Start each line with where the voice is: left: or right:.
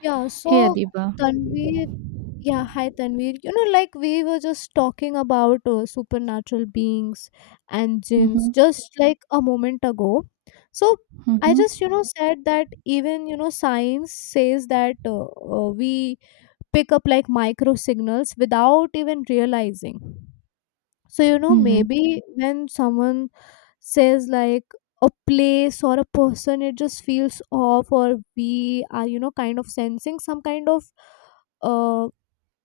left: Yeah,
right: Hey Kaya
left: so
right: 'di ba?
left: Tanvir, yeah, hi Tanvir. You know, like we were just talking about supernatural beings and jinns
right: Mhm,
left: just like a moment ago. So I
right: mhm,
left: just, you know, said that even, you know, science says that we pick up like micro signals without even realizing. So, you know,
right: mhm,
left: maybe when someone says like a place or a person, it just feels off, or we are, you know, kind of sensing some kind of uh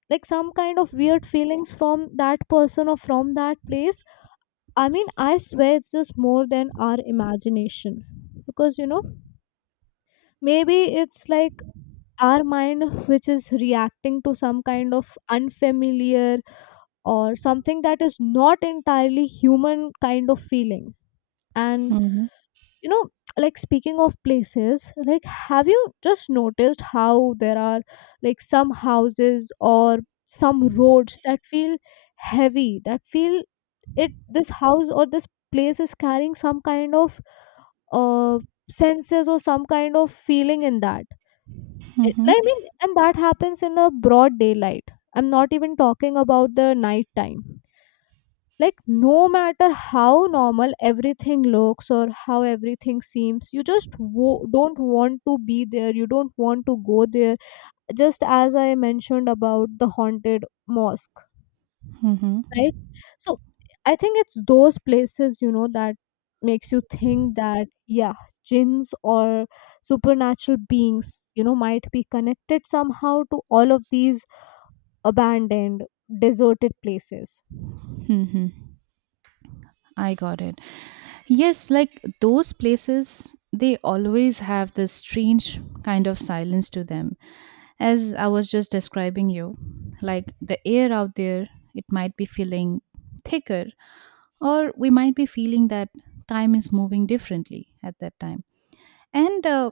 left: like some kind of weird feelings from that person or from that place. I mean, I swear it's just more than our imagination, because, you know, maybe it's like our mind which is reacting to some kind of unfamiliar or something that is not entirely human kind of feeling. And,
right: mhm,
left: you know, like, speaking of places, like, have you just noticed how there are like some houses or some roads that feel heavy, that feel it this house or this place is carrying some kind of uh senses or some kind of feeling in that it,
right: mhm,
left: I mean, and that happens in a broad daylight. I'm not even talking about the night time. Like, no matter how normal everything looks or how everything seems, you just don't want to be there, you don't want to go there, just as I mentioned about the haunted mosque,
right: mhm,
left: right? So I think it's those places, you know, that makes you think that, yeah, jinns or supernatural beings, you know, might be connected somehow to all of these abandoned, deserted places.
right: mhm. I got it. Yes, like those places, they always have this strange kind of silence to them. As I was just describing you, like the air out there, it might be feeling thicker, or we might be feeling that time is moving differently at that time. And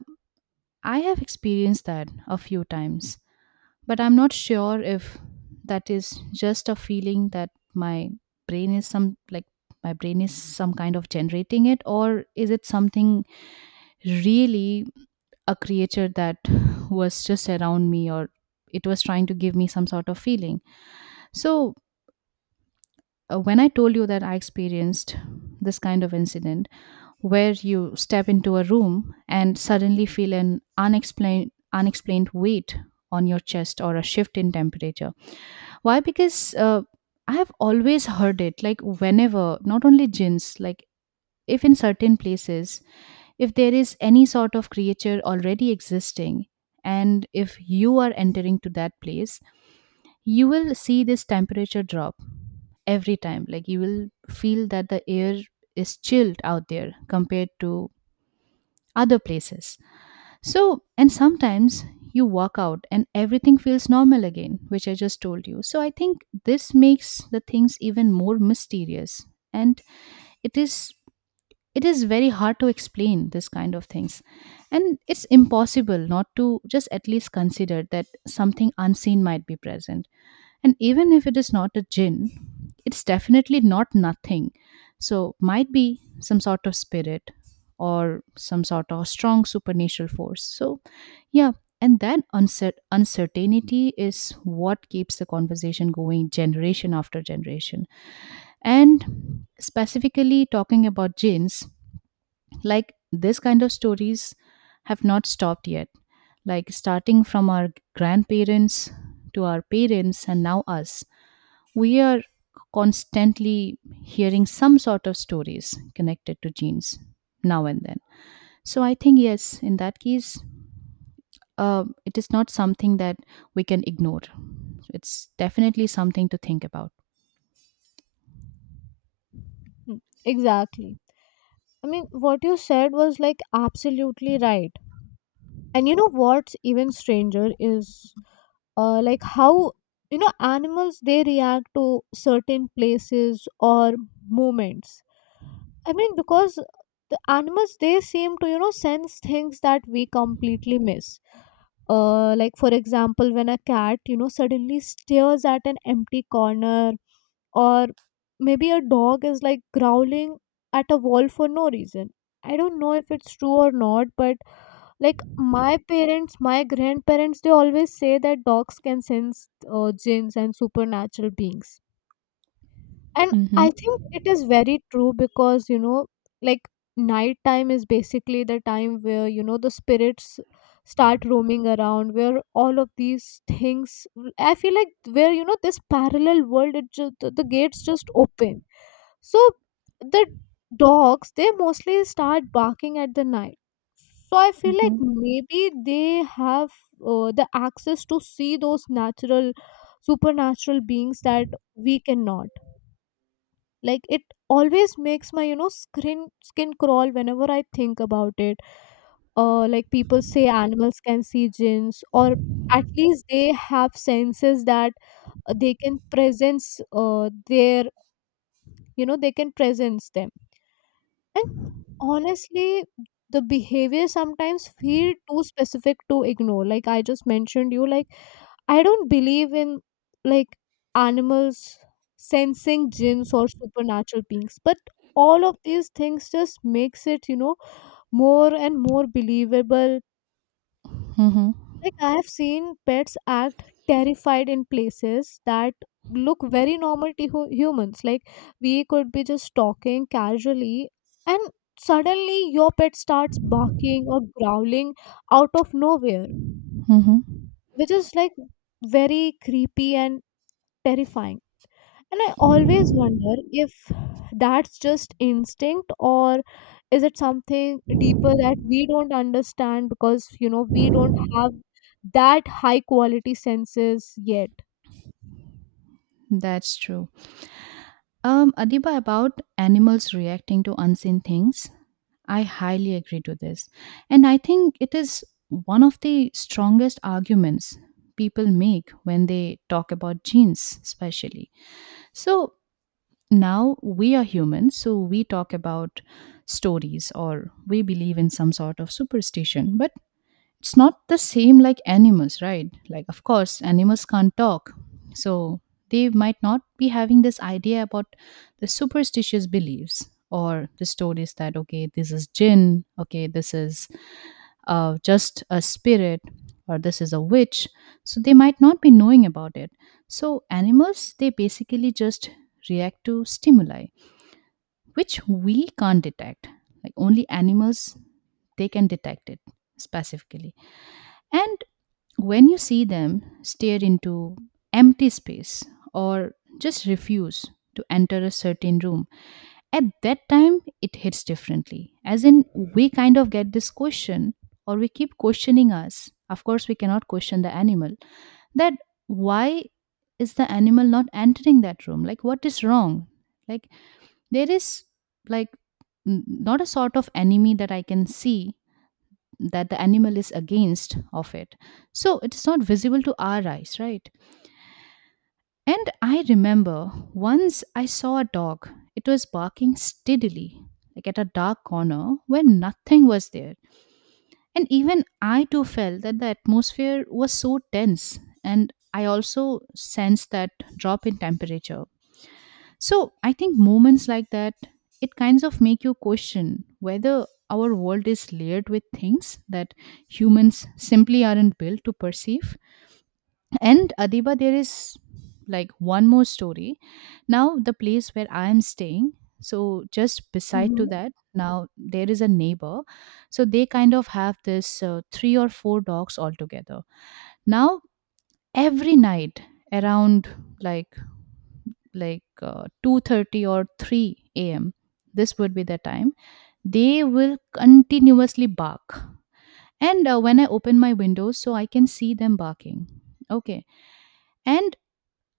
right: I have experienced that a few times. But I'm not sure if that is just a feeling that my brain is some like my brain is some kind of generating it, or is it something really a creature that was just around me, or it was trying to give me some sort of feeling. So, when I told you that I experienced this kind of incident where you step into a room and suddenly feel an unexplained weight on your chest or a shift in temperature. Why? Because I have always heard it, like whenever, not only jinns, like if in certain places, if there is any sort of creature already existing, and if you are entering to that place, you will see this temperature drop every time. Like you will feel that the air is chilled out there compared to other places. So, and sometimes you walk out and everything feels normal again, which I just told you. So, I think this makes the things even more mysterious, and it is it is very hard to explain this kind of things, and it's impossible not to just at least consider that something unseen might be present. And even if it is not a jinn, it's definitely not nothing. So might be some sort of spirit or some sort of strong supernatural force. So yeah, and that uncertainty is what keeps the conversation going generation after generation. And specifically talking about jinns, like this kind of stories have not stopped yet. Like starting from our grandparents to our parents and now us, we are constantly hearing some sort of stories connected to genes now and then. So I think yes, in that case, it is not something that we can ignore. It's definitely something to think about.
left: Hmm, exactly. I mean, what you said was like absolutely right. And you know what's even stranger is like how, you know, animals they react to certain places or moments. I mean, because the animals they seem to, you know, sense things that we completely miss. Like, for example, when a cat, you know, suddenly stares at an empty corner, or maybe a dog is like growling at a wall for no reason. I don't know if it's true or not, but like my parents, my grandparents, they always say that dogs can sense jinns and supernatural beings. And I
right: Mm-hmm.
left: think it is very true because, you know, like, night time is basically the time where, you know, the spirits start roaming around, where all of these things, I feel like, where, you know, this parallel world, it just, the gates just open. So the dogs they mostly start barking at the night. So I feel like
right: Mm-hmm.
left: maybe they have the access to see those natural supernatural beings that we cannot. Like, it always makes my, you know, skin crawl whenever I think about it. Like, people say animals can see jinns, or at least they have senses that they can presence their, you know, they can presence them. And honestly, the behavior sometimes feel too specific to ignore. Like I just mentioned you, like, I don't believe in like animals sensing gins or supernatural beings, but all of these things just makes it, you know, more and more believable.
right: Mm-hmm.
left: Like, I have seen pets act terrified in places that look very normal to humans. Like, we could be just talking casually and suddenly your pet starts barking or growling out of nowhere,
right: Mm-hmm.
left: which is like very creepy and terrifying. And I always wonder if that's just instinct or is it something deeper that we don't understand, because, you know, we don't have that high quality senses yet.
right: That's true. Adiba, about animals reacting to unseen things, I highly agree to this. And I think it is one of the strongest arguments people make when they talk about genes, especially. So, now we are humans so we talk about stories or we believe in some sort of superstition, but it's not the same like animals, right? Like of course animals can't talk, so they might not be having this idea about the superstitious beliefs or the stories that okay, this is jinn, okay, this is just a spirit or this is a witch. So they might not be knowing about it. So animals, they basically just react to stimuli which we can't detect. Like only animals, they can detect it specifically. And when you see them stare into empty space, or just refuse to enter a certain room, at that time it hits differently. As in, we kind of get this question, or we keep questioning us. Of course, we cannot question the animal that why is the animal not entering that room? Like, what is wrong? Like, there is like not a sort of enemy that I can see that the animal is against of it. So it is not visible to our eyes, right? And I remember once I saw a dog, it was barking steadily like at a dark corner where nothing was there. And even I too felt that the atmosphere was so tense, and I also sensed that drop in temperature. So I think moments like that, it kinds of make you question whether our world is layered with things that humans simply aren't built to perceive. And Adiba, there is like one more story. Now the place where I am staying, so just beside
left: Hmm.
right: to that, now there is a neighbor. So they kind of have this three or four dogs altogether. Now every night around like like 2:30 or 3 a.m. This would be the time. They will continuously bark. And when I open my windows so I can see them barking. Okay. And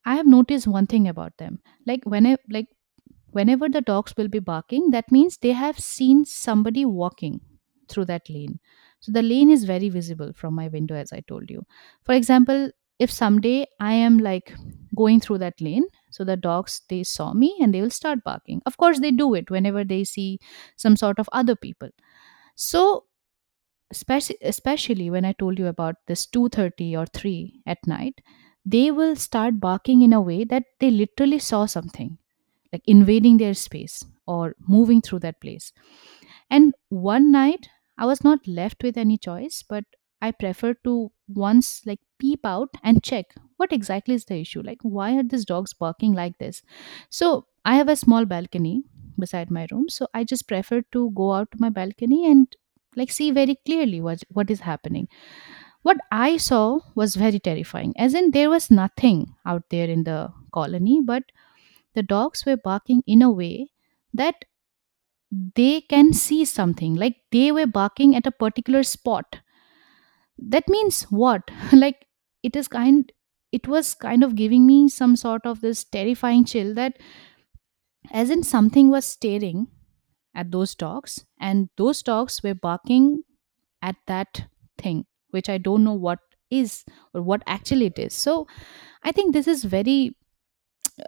right: I have noticed one thing about them. Like when I like Whenever the dogs will be barking, that means they have seen somebody walking through that lane. So the lane is very visible from my window, as I told you. For example, if someday I am like going through that lane, so the dogs they saw me and they will start barking. Of course, they do it whenever they see some sort of other people. So especially when I told you about this 2:30 or three at night, they will start barking in a way that they literally saw something like invading their space or moving through that place. And one night, I was not left with any choice, but I preferred to once like peep out and check what exactly is the issue. Like, why are these dogs barking like this? So, I have a small balcony beside my room. So, I just preferred to go out to my balcony and like see very clearly what is happening, what I saw was very terrifying. As in there was nothing out there in the colony, but the dogs were barking in a way that they can see something, like they were barking at a particular spot. That means what? Like it is kind it was kind of giving me some sort of this terrifying chill that as in something was staring at those dogs and those dogs were barking at that thing, which I don't know what is or what actually it is. So I think this is very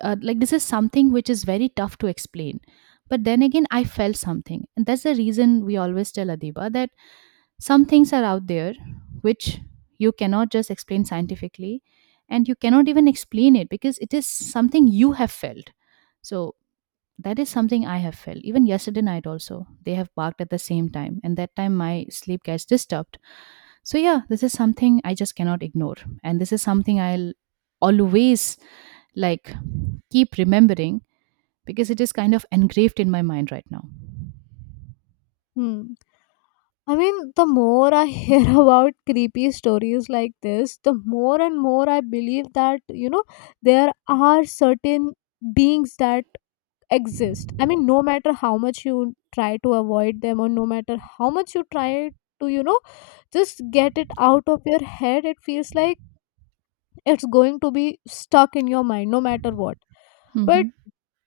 right: like this is something which is very tough to explain. But then again I felt something, and that's the reason we always tell Adiba that some things are out there which you cannot just explain scientifically, and you cannot even explain it because it is something you have felt. So that is something I have felt. Even yesterday night also they have barked at the same time, and that time my sleep gets disturbed. So yeah, this is something I just cannot ignore. And this is something I'll always like keep remembering because it is kind of engraved in my mind right now.
left: Hmm. I mean, the more I hear about creepy stories like this, the more and more I believe that, you know, there are certain beings that exist. I mean, no matter how much you try to avoid them, or no matter how much you try to, you know, just get it out of your head, it feels like it's going to be stuck in your mind no matter what. But
right: Mm-hmm.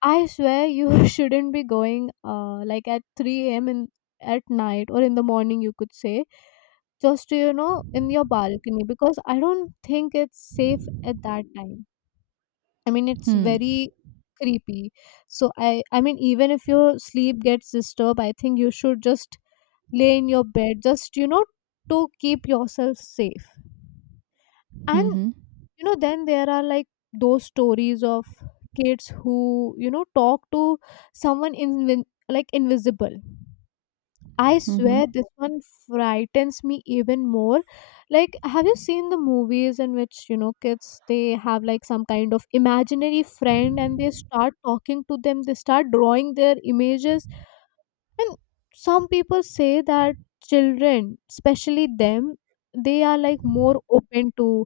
left: I swear you shouldn't be going like at 3 a.m. in at night or in the morning, you could say, just to, you know, in your balcony, because I don't think it's safe at that time. I mean, it's
right: Hmm.
left: very creepy. So I mean, even if your sleep gets disturbed, I think you should just lay in your bed, just, you know, to keep yourself safe. And,
right: Mm-hmm.
left: you know, then there are like those stories of kids who, you know, talk to someone in like invisible. I
right: Mm-hmm.
left: swear this one frightens me even more. Like, have you seen the movies in which, you know, kids they have like some kind of imaginary friend and they start talking to them, they start drawing their images. And some people say that children, especially them, they are like more open to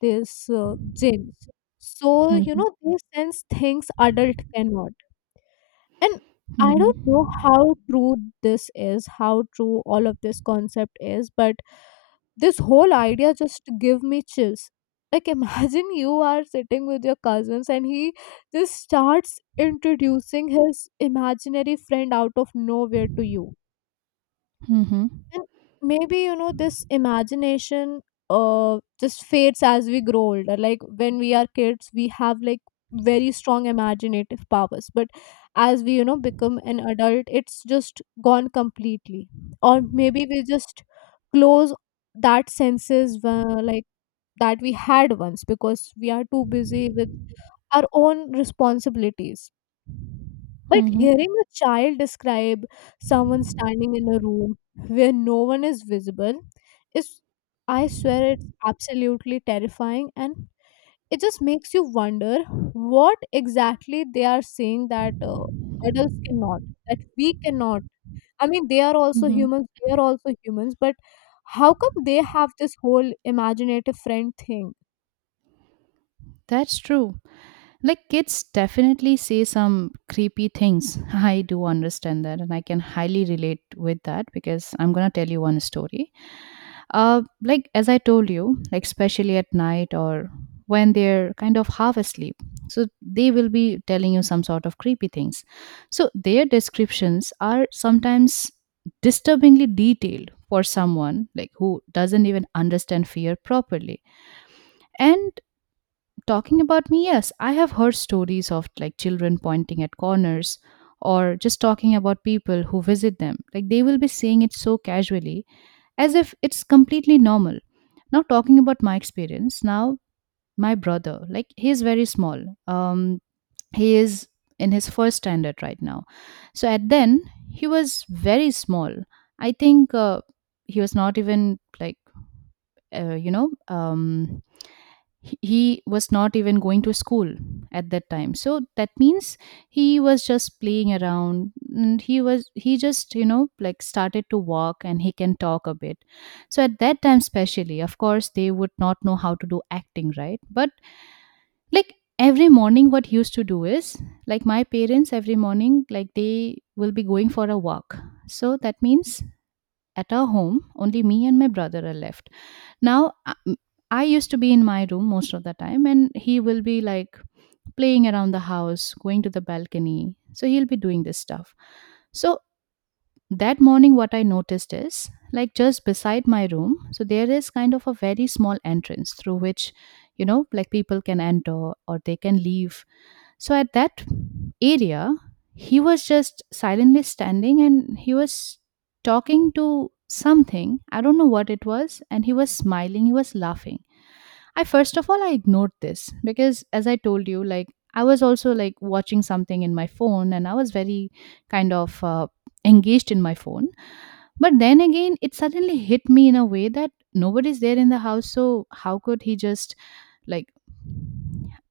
left: this genes. So, you
right: Mm-hmm.
left: know, they sense things adult cannot. And I don't know
right: Mm-hmm.
left: how true this is, how true all of this concept is, but this whole idea just give me chills. Like, imagine you are sitting with your cousins and he just starts introducing his imaginary friend out of nowhere to you,
right: Mm-hmm.
left: and maybe, you know, this imagination just fades as we grow older. Like, when we are kids, we have like very strong imaginative powers. But as we, you know, become an adult, it's just gone completely. Or maybe we just close that senses like that we had once, because we are too busy with our own responsibilities. But hearing a child describe someone standing in a room where no one is visible is, I swear, it's absolutely terrifying. And it just makes you wonder what exactly they are saying that adults cannot, that we cannot. I mean, they are also
right: Mm-hmm.
left: humans, we are also humans, but how come they have this whole imaginative friend thing?
right: That's true. Like kids definitely say some creepy things. I do understand that, and I can highly relate with that because I'm gonna tell you one story. Like as I told you, like especially at night or when they're kind of half asleep, so they will be telling you some sort of creepy things. So their descriptions are sometimes disturbingly detailed for someone like who doesn't even understand fear properly. And talking about me, yes, I have heard stories of like children pointing at corners or just talking about people who visit them. Like they will be saying it so casually as if it's completely normal. Now, talking about my experience, now my brother, like he's very small. He is in his first standard right now. So at then, he was very small. I think he was not even like, uh, you know, um, he was not even going to school at that time. So that means he was just playing around, and he just you know like started to walk and he can talk a bit. So at that time especially, of course they would not know how to do acting, right? But like every morning what he used to do is like my parents every morning, like they will be going for a walk. So that means at our home only me and my brother are left. Now, I used to be in my room most of the time, and he will be like playing around the house, going to the balcony. So he'll be doing this stuff. So that morning, what I noticed is like just beside my room, so there is kind of a very small entrance through which, you know, like people can enter or they can leave. So at that area, he was just silently standing and he was talking to something. I don't know what it was. And he was smiling, he was laughing. I first of all I ignored this because as I told you like I was also like watching something in my phone, and I was very kind of engaged in my phone. But then again, it suddenly hit me in a way that nobody's there in the house, so how could he just like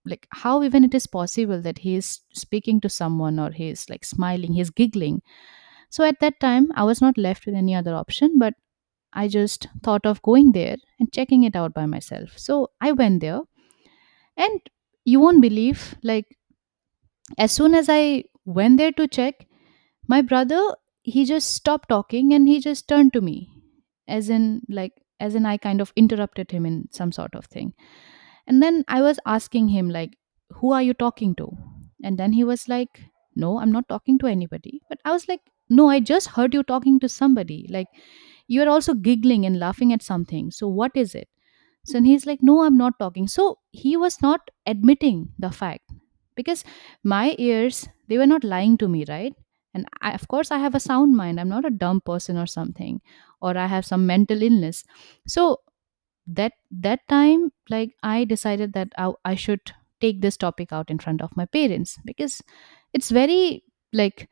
right: like how even it is possible that he is speaking to someone, or he is like smiling, he's giggling. So at that time I was not left with any other option, but I just thought of going there and checking it out by myself, so I went there. And you won't believe, like, as soon as I went there to check, my brother, he just stopped talking and he just turned to me, as in, like, as in I kind of interrupted him in some sort of thing. And then I was asking him, like, who are you talking to? And then he was like, no, I'm not talking to anybody. But I was like, no, I just heard you talking to somebody. Like, you're also giggling and laughing at something. So, what is it? So and he's like, no, I'm not talking. So he was not admitting the fact, because my ears, they were not lying to me, right? And I, of course, I have a sound mind. I'm not a dumb person or something, or I have some mental illness. So that time, like I decided that I should take this topic out in front of my parents because it's very like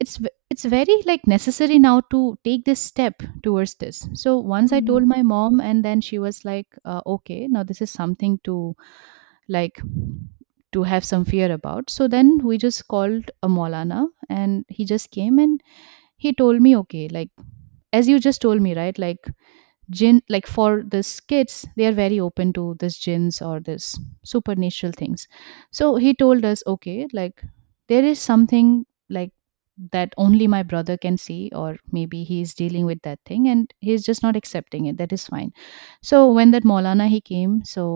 right: it's very like necessary now to take this step towards this. So once I
left: Mhm.
right: told my mom, and then she was like okay, now this is something to like to have some fear about. So then we just called a maulana, and he just came and he told me, okay, like, as you just told me, right, like, jinn, like, for these kids, they are very open to this, jinns or this supernatural things. So he told us, okay, like, there is something like that only my brother can see, or maybe he is dealing with that thing and he's just not accepting it, that is fine. So when that maulana he came, so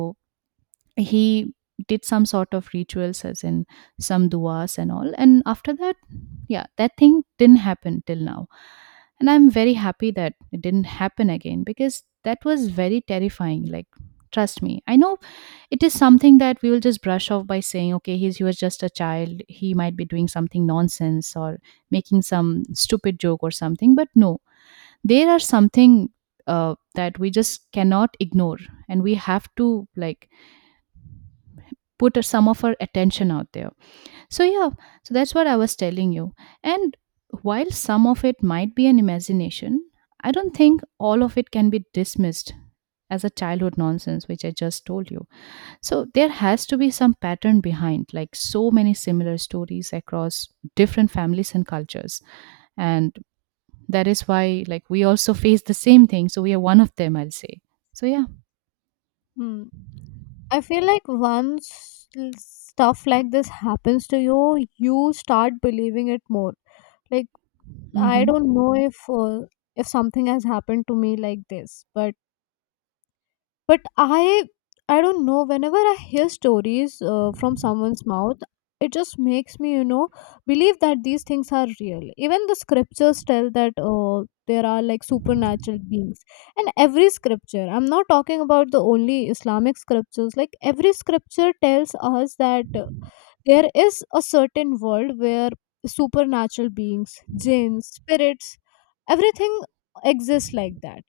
right: he did some sort of rituals, as in some duas and all. And after that, yeah, that thing didn't happen till now, and I'm very happy that it didn't happen again, because that was very terrifying. Like, trust me, I know it is something that we will just brush off by saying, okay, he was just a child, he might be doing something nonsense or making some stupid joke or something. But no, there are something that we just cannot ignore, and we have to like put some of our attention out there. So, yeah, so that's what I was telling you. And while some of it might be an imagination, I don't think all of it can be dismissed as a childhood nonsense, which I just told you. So, there has to be some pattern behind, like so many similar stories across different families and cultures. And that is why, like, we also face the same thing. So, we are one of them, I'll say. So, yeah.
left: Hmm. I feel like once stuff like this happens to you, you start believing it more. Like,
right: Mm
left: I
right: hmm.
left: don't know if something has happened to me like this, but I don't know, whenever I hear stories from someone's mouth, it just makes me, you know, believe that these things are real. Even the scriptures tell that there are like supernatural beings, and every scripture, I'm not talking about the only Islamic scriptures, like every scripture tells us that there is a certain world where supernatural beings, jinns, spirits, everything exists like that.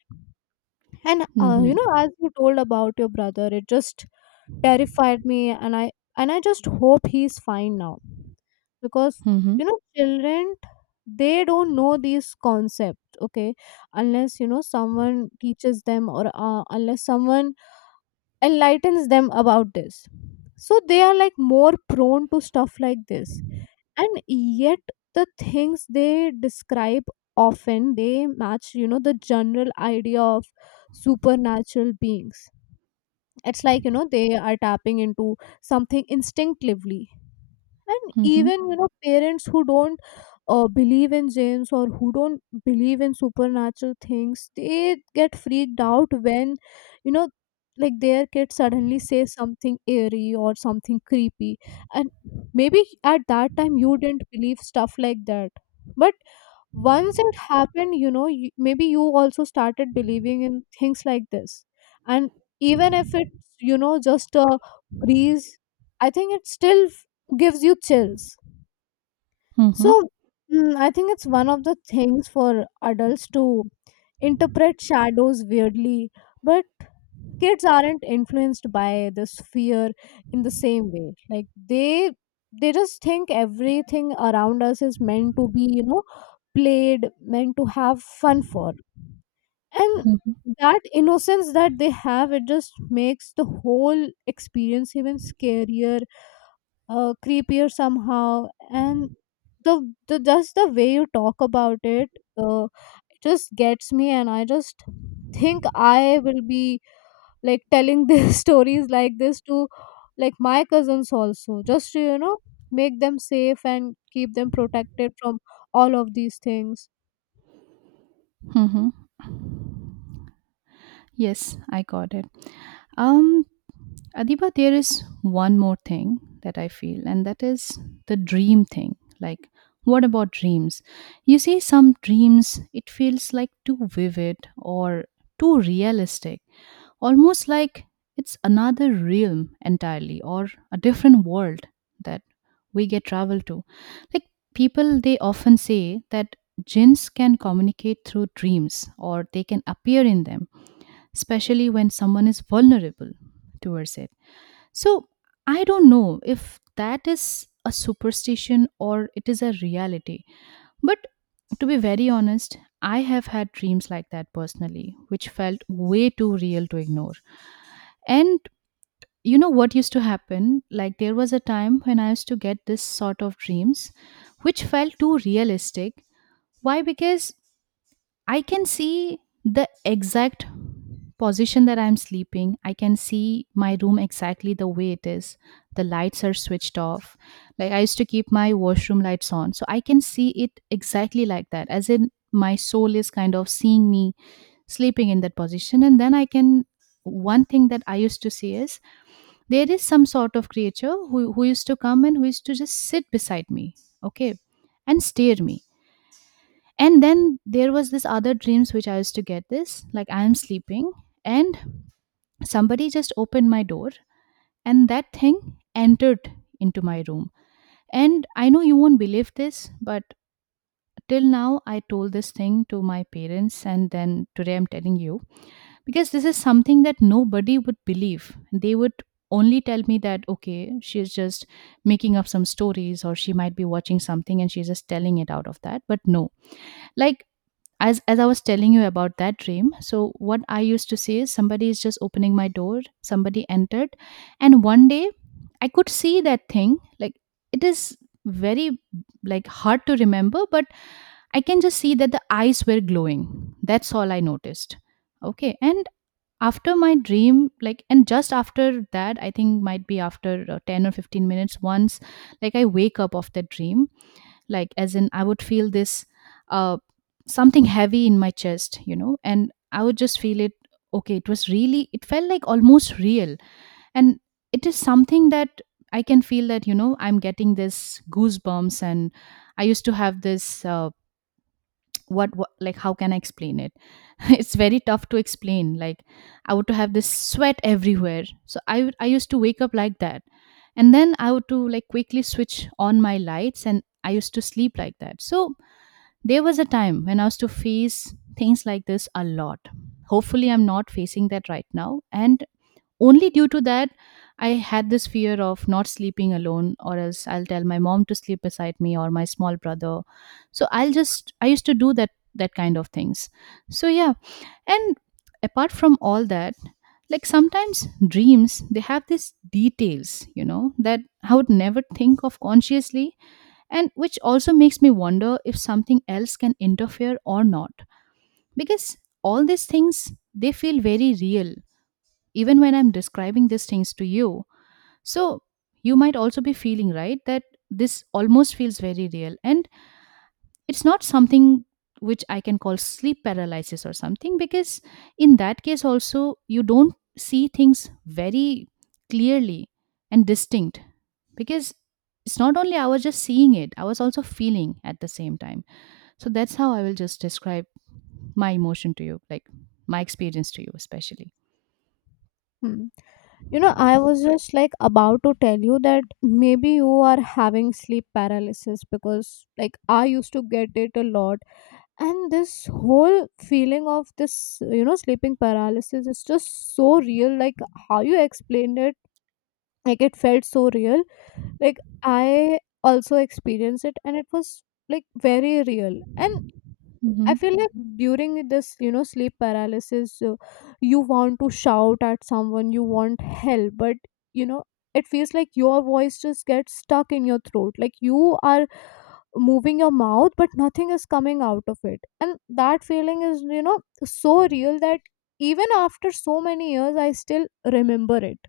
left: And
right: Mm
left: you
right: hmm.
left: know, as you told about your brother, it just terrified me, and I just hope he's fine now, because,
right: Mm hmm.
left: you know, children, they don't know these concepts, okay, unless, you know, someone teaches them, or unless someone enlightens them about this. So they are like more prone to stuff like this, and yet the things they describe, often they match, you know, the general idea of supernatural beings. It's like, you know, they are tapping into something instinctively. And even, you know, parents who don't believe in jains or who don't believe in supernatural things, they get freaked out when, you know, like their kid suddenly says something eerie or something creepy. And maybe at that time you didn't believe stuff like that, but once it happened, you know, you, maybe you also started believing in things like this. And even if it's, you know, just a breeze, I think it still gives you chills.
right: Mm
left: So,
right: hmm.
left: mm, I think it's one of the things for adults to interpret shadows weirdly, but kids aren't influenced by this fear in the same way. Like, they they just think everything around us is meant to be, you know, played, meant to have fun for. And that innocence that they have, it just makes the whole experience even scarier, creepier somehow. And the just the way you talk about it, uh, it just gets me, and I just think I will be like telling these stories like this to like my cousins also, just to, you know, make them safe and keep them protected from all of these things.
right: Mm-hmm. Yes, I got it. Um, Adiba, there is one more thing that I feel, and that is the dream thing. Like, what about dreams? You see, some dreams, it feels like too vivid or too realistic, almost like it's another realm entirely or a different world that we get travel to. Like, people, they often say that jinns can communicate through dreams or they can appear in them, especially when someone is vulnerable towards it. So I don't know if that is a superstition or it is a reality. But to be very honest, I have had dreams like that personally, which felt way too real to ignore. And you know what used to happen? Like, there was a time when I used to get this sort of dreams, which felt too realistic. Why? Because I can see the exact position that I'm sleeping. I can see my room exactly the way it is. The lights are switched off. Like, I used to keep my washroom lights on. So I can see it exactly like that, as in my soul is kind of seeing me sleeping in that position. And then I can. One thing that I used to see is there is some sort of creature who used to come and who used to just sit beside me, okay, and stare me. And then there was this other dreams which I used to get, this like I am sleeping and somebody just opened my door, and that thing entered into my room. And I know you won't believe this, but till now I told this thing to my parents, and then today I'm telling you, because this is something that nobody would believe. They would only tell me that okay, she's just making up some stories, or she might be watching something and she's just telling it out of that. But no, like, as I was telling you about that dream, so what I used to see is somebody is just opening my door, somebody entered. And one day I could see that thing. Like, it is very like hard to remember, but I can just see that the eyes were glowing. That's all I noticed. Okay, and after my dream, like, and just after that, I think might be after 10 or 15 minutes, once like I wake up of that dream, like, as in I would feel this uh, something heavy in my chest, you know, and I would just feel it. Okay, it was really, it felt like almost real. And it is something that I can feel that, you know, I'm getting this goosebumps. And I used to have this what, like, how can I explain it? It's very tough to explain. Like, I would to have this sweat everywhere. So I used to wake up like that, and then I would to like quickly switch on my lights and I used to sleep like that. So there was a time when I was to face things like this a lot. Hopefully, I'm not facing that right now. And only due to that, I had this fear of not sleeping alone, or else I'll tell my mom to sleep beside me or my small brother. So I used to do that, that kind of things. So yeah. And apart from all that, like sometimes dreams, they have these details, you know, that I would never think of consciously, and which also makes me wonder if something else can interfere or not. Because all these things they feel very real, even when I'm describing these things to you. So you might also be feeling right that this almost feels very real. And it's not something which I can call sleep paralysis or something, because in that case also you don't see things very clearly and distinct, because it's not only I was just seeing it, I was also feeling at the same time. So that's how I will just describe my emotion to you, like my experience to you especially.
left: Hmm. You know, I was just like about to tell you that maybe you are having sleep paralysis, because like I used to get it a lot, and this whole feeling of this, you know, sleeping paralysis is just so real. Like, how you explained it, like, it felt so real. Like, I also experienced it and it was like very real. And I
right: Mhm.
left: feel like, Mhm, during this, you know, sleep paralysis, you want to shout at someone, you want help, but, you know, it feels like your voice just gets stuck in your throat. Like, you are moving your mouth, but nothing is coming out of it. And that feeling is, you know, so real that even after so many years, I still remember it.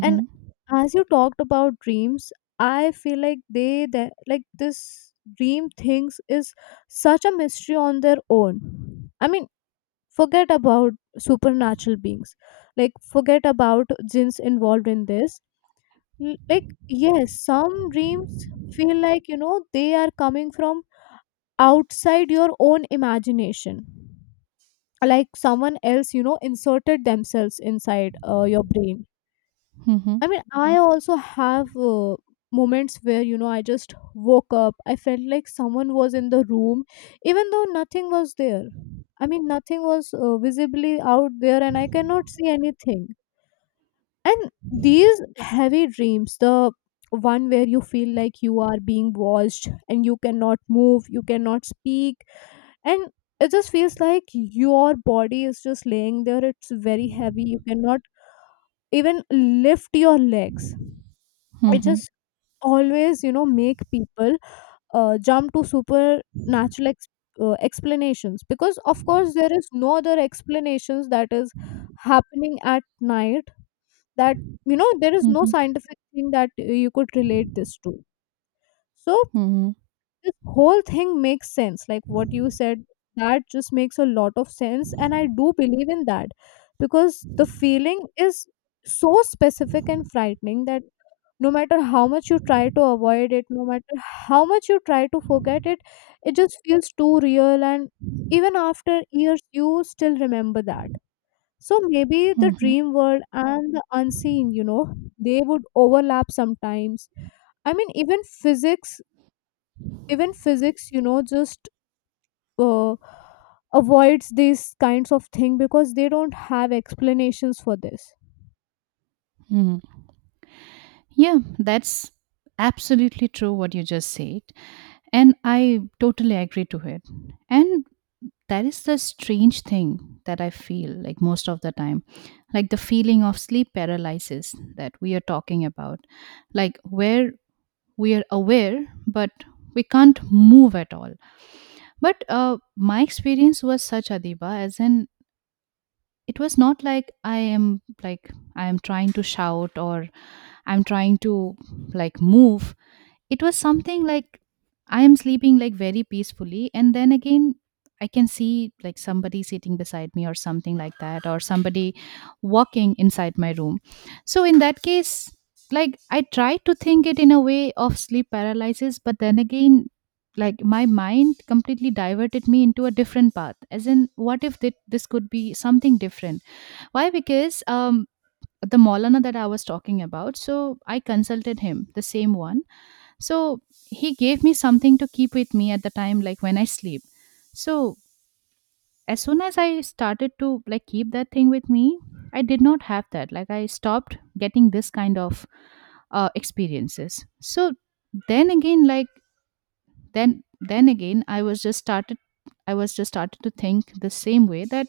left: And as you talked about dreams, I feel like they that like this dream things is such a mystery on their own. I mean, forget about supernatural beings. Like, forget about jinns involved in this. Like, yes, some dreams feel like, you know, they are coming from outside your own imagination. Like, someone else, you know, inserted themselves inside your brain.
right: Mhm.
left: I mean, I also have moments where, you know, I just woke up. I felt like someone was in the room, even though nothing was there. I mean, nothing was visibly out there, and I cannot see anything. And these heavy dreams, the one where you feel like you are being watched and you cannot move, you cannot speak, and it just feels like your body is just laying there. It's very heavy. You cannot even lift your legs. I
right: Mhm.
left: just always, you know, make people jump to supernatural explanations, because of course there is no other explanations that is happening at night, that, you know, there is no
right: Mhm.
left: scientific thing that you could relate this to. So
right: Mhm.
left: this whole thing makes sense, like what you said, that just makes a lot of sense, and I do believe in that, because the feeling is so specific and frightening that no matter how much you try to avoid it, no matter how much you try to forget it, it just feels too real, and even after years you still remember that. So maybe the
right: Mhm.
left: dream world and the unseen, you know, they would overlap sometimes. I mean, even physics, you know, just uh, avoids these kinds of thing because they don't have explanations for this.
right: Mhm. Yeah, that's absolutely true what you just said. And I totally agree to it. And that is the strange thing that I feel like most of the time. Like the feeling of sleep paralysis that we are talking about. Like, where we are aware, but we can't move at all. But my experience was such, Adiba, as in it was not like I am trying to shout or I'm trying to like move. It was something like I am sleeping like very peacefully, and then again, I can see like somebody sitting beside me or something like that, or somebody walking inside my room. So, in that case, like I try to think it in a way of sleep paralysis, but then again, like my mind completely diverted me into a different path, as in what if this could be something different. Why? Because the Maulana that I was talking about, so I consulted him, the same one. So he gave me something to keep with me at the time, like when I sleep. So as soon as I started to like keep that thing with me, I did not have that. Like, I stopped getting this kind of experiences. So then again, like, then again, I was just started to think the same way that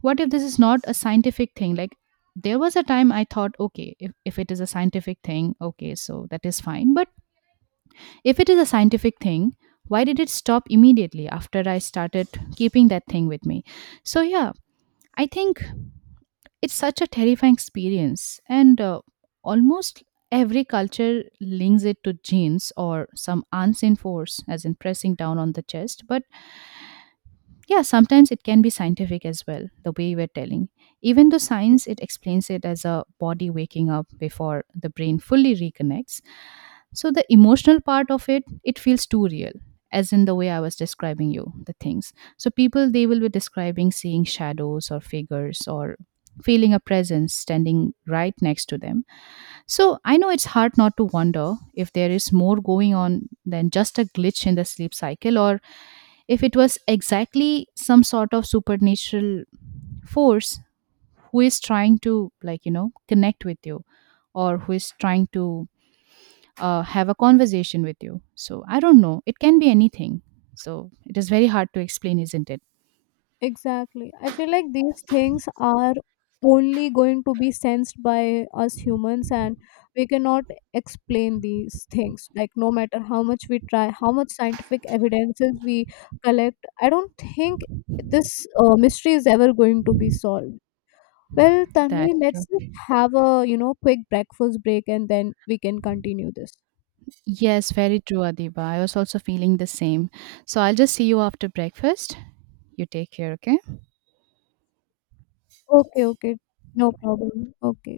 right: what if this is not a scientific thing? Like, there was a time I thought, okay, if it is a scientific thing, okay, so that is fine. But if it is a scientific thing, why did it stop immediately after I started keeping that thing with me? So, yeah, I think it's such a terrifying experience. And almost every culture links it to genes or some unseen force, as in pressing down on the chest. But yeah, sometimes it can be scientific as well, the way we're telling. Even though science, it explains it as a body waking up before the brain fully reconnects, so the emotional part of it, it feels too real. As in the way I was describing you the things, so people, they will be describing seeing shadows or figures, or feeling a presence standing right next to them. So I know it's hard not to wonder if there is more going on than just a glitch in the sleep cycle, or if it was exactly some sort of supernatural force who is trying to like, you know, connect with you, or who is trying to have a conversation with you. So I don't know, it can be anything. So it is very hard to explain, isn't it?
left: Exactly. I feel like these things are only going to be sensed by us humans, and we cannot explain these things. Like, no matter how much we try, how much scientific evidences we collect, I don't think this mystery is ever going to be solved. Well, Tanvi,
right: That's true.
left: let's just have a, you know, quick breakfast break, and then we can continue this.
right: Yes, very true, Adiba, I was also feeling the same. So I'll just see you after breakfast. You take care, okay?
left: Okay, okay. No problem. Okay.